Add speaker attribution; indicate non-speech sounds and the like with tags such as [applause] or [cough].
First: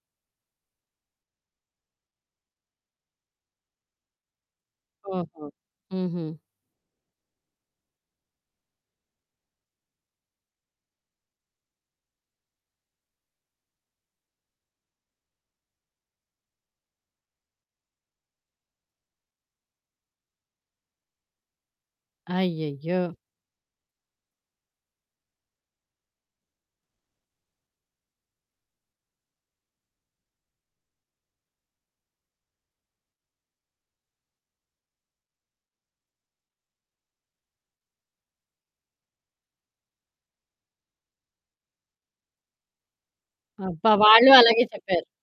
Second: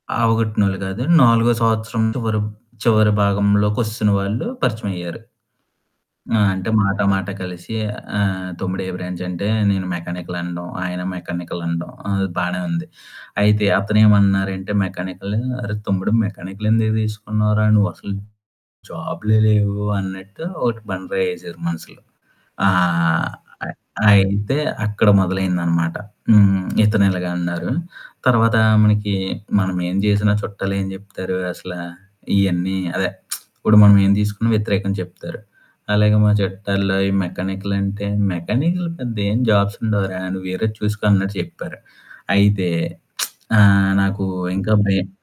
Speaker 1: అవగొట్టినోళ్ళు కాదు నాలుగో సంవత్సరం చివరం చివరి భాగంలోకొస్తున్న వాళ్ళు పరిచయమైయ్యారు.
Speaker 2: ఓహో! హుహు.
Speaker 1: ఆ! అంటే మాట మాట కలిసి, ఆహ్, "తమ్ముడు ఏ బ్రాంచంటే?" నేను మెకానికల్ అనడం, ఆయన మెకానికల్ అనడం అది బానే ఉంది. అయితే అతనేమన్నారంటే మెకానికలూ "అరే తమ్ముడు మెకానికలెందుకు తీసుకున్నావురా? నువ్వు అసలు జాబులే లేవు," అన్నట్టు ఒకటి బండరాయి వేసారు మనసులో. ఆ!
Speaker 2: అయ్యయ్యో!
Speaker 1: అయి ఆయనింతే అక్కడ మొదలైంది అనమాట. హ్మ్. ఇతను ఇలాగ అన్నారు. తర్వాత మనకి, మనం ఏం చేసినా చుట్టాలు ఏం చెప్తారు, అసల ఇయన్నీ అదే [smacks lips] ఇప్పుడు మనం ఏం తీసుకున్నా వ్యతిరేకం చెప్తారు. అలాగే మా చట్టాల్లో ఈ మెకానికలంటే "మెకానికల్ పెద్ద ఏం జాబ్సుండవురా! నువ్వు వేరేది చూసుకో" అన్నట్టు చెప్పారు. అయితే [smacks lips] ఆహ్,
Speaker 2: అబ్బా!
Speaker 1: నాకు
Speaker 2: వాళ్ళు అలాగే
Speaker 1: ఇంకా
Speaker 2: చెప్పారు.
Speaker 1: భయం